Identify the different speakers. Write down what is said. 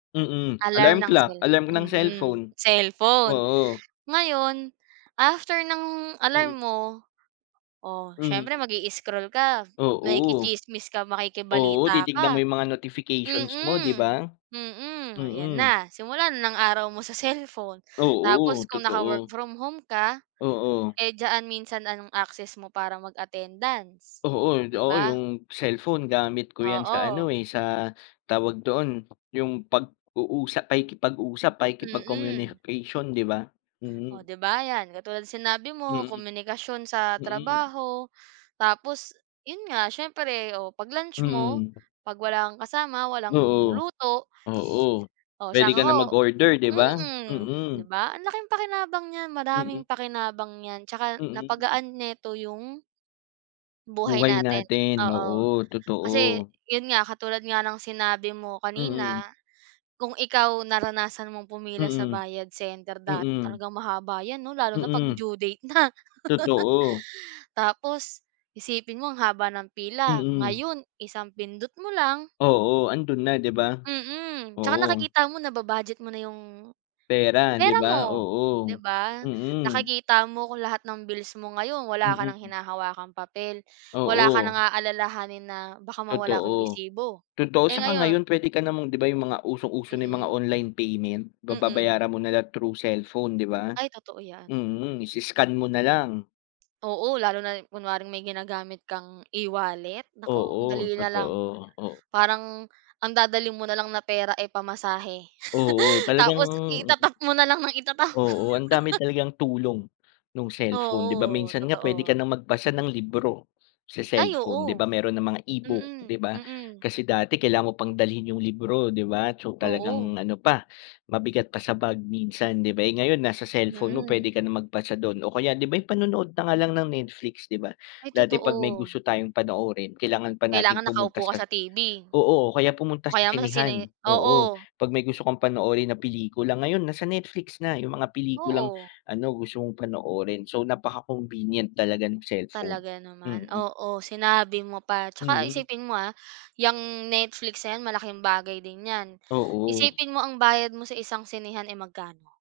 Speaker 1: Mm,
Speaker 2: Alarm
Speaker 1: alarm
Speaker 2: ng
Speaker 1: clock,
Speaker 2: cell
Speaker 1: alarm ng
Speaker 2: mm,
Speaker 1: cellphone,
Speaker 2: cellphone.
Speaker 1: oo.
Speaker 2: Ngayon, after ng
Speaker 1: Mm.
Speaker 2: alarm mo, o
Speaker 1: Hmm.
Speaker 2: siyempre mag-i-scroll ka,
Speaker 1: Oo,
Speaker 2: makikichismis ka,
Speaker 1: oo,
Speaker 2: makikibalita
Speaker 1: titignan mo
Speaker 2: ka,
Speaker 1: 'yung mga
Speaker 2: mm,
Speaker 1: notifications mo, 'di
Speaker 2: mm.
Speaker 1: ba?
Speaker 2: Ayan
Speaker 1: Mm.
Speaker 2: na, simula na ng araw mo sa cellphone. Tapos
Speaker 1: Oo,
Speaker 2: kung naka-work
Speaker 1: totoo.
Speaker 2: from home ka,
Speaker 1: Oo.
Speaker 2: eh, diyan, minsan anong access mo para mag-attendance,
Speaker 1: Oo,
Speaker 2: 'di
Speaker 1: oo,
Speaker 2: ba?
Speaker 1: 'yung cellphone gamit ko 'yan sa ano,
Speaker 2: Oo.
Speaker 1: eh, sa tawag doon, 'yung pag-uusap, pakikipag-usap,
Speaker 2: Mm.
Speaker 1: pakikipag-communication, 'di ba?
Speaker 2: Oh
Speaker 1: Mm.
Speaker 2: 'di ba, 'yan, katulad ng sinabi mo,
Speaker 1: Mm,
Speaker 2: komunikasyon sa
Speaker 1: mm.
Speaker 2: trabaho. Tapos 'yun nga, siyempre, o 'pag lunch mo,
Speaker 1: Mm.
Speaker 2: 'pag wala kang kasama, walang
Speaker 1: Oo,
Speaker 2: luto,
Speaker 1: oo,
Speaker 2: oh,
Speaker 1: pwede
Speaker 2: tsaka
Speaker 1: ka
Speaker 2: ako
Speaker 1: na mag-order, 'di ba?
Speaker 2: mm, 'di
Speaker 1: Mm.
Speaker 2: ba, ang laking pakinabang niyan,
Speaker 1: Mm.
Speaker 2: madaming pakinabang 'yan, tsaka
Speaker 1: Mm.
Speaker 2: napagaan nito 'yung buhay
Speaker 1: Buhay
Speaker 2: natin.
Speaker 1: natin,
Speaker 2: Oo,
Speaker 1: oo,
Speaker 2: kasi
Speaker 1: totoo.
Speaker 2: 'yon nga, katulad nga ng sinabi mo
Speaker 1: Mm.
Speaker 2: kanina, kung ikaw naranasan mong pumila sa
Speaker 1: Mm,
Speaker 2: bayad center dati,
Speaker 1: mm,
Speaker 2: talagang mahaba yan 'no? Lalo na 'pag
Speaker 1: mm.
Speaker 2: due date na.
Speaker 1: Totoo.
Speaker 2: Tapos isipin mo ang haba ng pila,
Speaker 1: Mm.
Speaker 2: ngayon isang pindot mo lang
Speaker 1: Oo, andun na 'di ba?
Speaker 2: Mm, tsaka
Speaker 1: Oo.
Speaker 2: nakikita mo, naba-budget mo na 'yong
Speaker 1: Pera, 'di
Speaker 2: pera
Speaker 1: ba?
Speaker 2: mo, 'di
Speaker 1: Oo,
Speaker 2: ba?
Speaker 1: mm.
Speaker 2: Nakikita mo kung lahat ng bills mo ngayon, wala ka nang
Speaker 1: Mm.
Speaker 2: hinahawakang papel, wala ka nang
Speaker 1: Oo.
Speaker 2: aalalahanin na baka mawala ko yung
Speaker 1: Totoo,
Speaker 2: resibo.
Speaker 1: totoo.
Speaker 2: Eh,
Speaker 1: Tsaka ngayon,
Speaker 2: ngayon
Speaker 1: pwede ka namang, 'di ba 'yung mga usong-uso na mga
Speaker 2: Mm.
Speaker 1: online payment,
Speaker 2: Mm.
Speaker 1: babayaran mo na lang through cellphone, 'di ba?
Speaker 2: Ay, totoo 'yan.
Speaker 1: Mm, i-scan mo na lang.
Speaker 2: Oo, lalo na, ah kunwaring may ginagamit kang e-wallet, naku, ang
Speaker 1: Oo,
Speaker 2: dali na lang.
Speaker 1: totoo. Oh.
Speaker 2: Parang ang dadalhin mo na lang na pera, eh, pamasahe,
Speaker 1: Oo, talagang.
Speaker 2: tapos ita-tap mo na lang nang ita-tap.
Speaker 1: Oo, ang dami talagang tulong ng cellphone 'di ba,
Speaker 2: Oo,
Speaker 1: minsan nga pwede ka
Speaker 2: totoo.
Speaker 1: nang magbasa ng libro sa
Speaker 2: Ay,
Speaker 1: cellphone di ba,
Speaker 2: oo.
Speaker 1: meron ng mga e-book,
Speaker 2: Mm,
Speaker 1: di ba,
Speaker 2: mm.
Speaker 1: kasi dati kailangan mo pang dalhin yung libro di ba, so
Speaker 2: Oo.
Speaker 1: talagang ano pa mabigat pa sa bag minsan, di ba? Eh, ngayon nasa cellphone mo
Speaker 2: Mm.
Speaker 1: pwede ka nang magbasa dun o kaya 'di ba, panonood na nga lang ng Netflix di ba,
Speaker 2: Ay,
Speaker 1: dati pag may
Speaker 2: totoo.
Speaker 1: gusto tayong panoorin, kailangan pa natin
Speaker 2: Kailangan
Speaker 1: pumunta
Speaker 2: nakaupo
Speaker 1: sa
Speaker 2: ka sa
Speaker 1: sa
Speaker 2: TV,
Speaker 1: oo, kaya
Speaker 2: o
Speaker 1: pumunta sa
Speaker 2: kaya mo sa sine
Speaker 1: sinehan, oo,
Speaker 2: oo.
Speaker 1: pag may gusto kang panoorin na pelikula, ngayon nasa Netflix na yung mga pelikulang
Speaker 2: Oo.
Speaker 1: ano gusto mong panoorin, so napaka-convenient talaga ng cellphone,
Speaker 2: Talaga naman,
Speaker 1: mm.
Speaker 2: oo, sinabi mo pa. Tsaka
Speaker 1: Mm.
Speaker 2: isipin mo, ah, 'yang Netflix na yan malaking bagay din 'yan.
Speaker 1: Oo.
Speaker 2: Isipin mo, ang bayad mo sa isang sinehan, eh, magkano?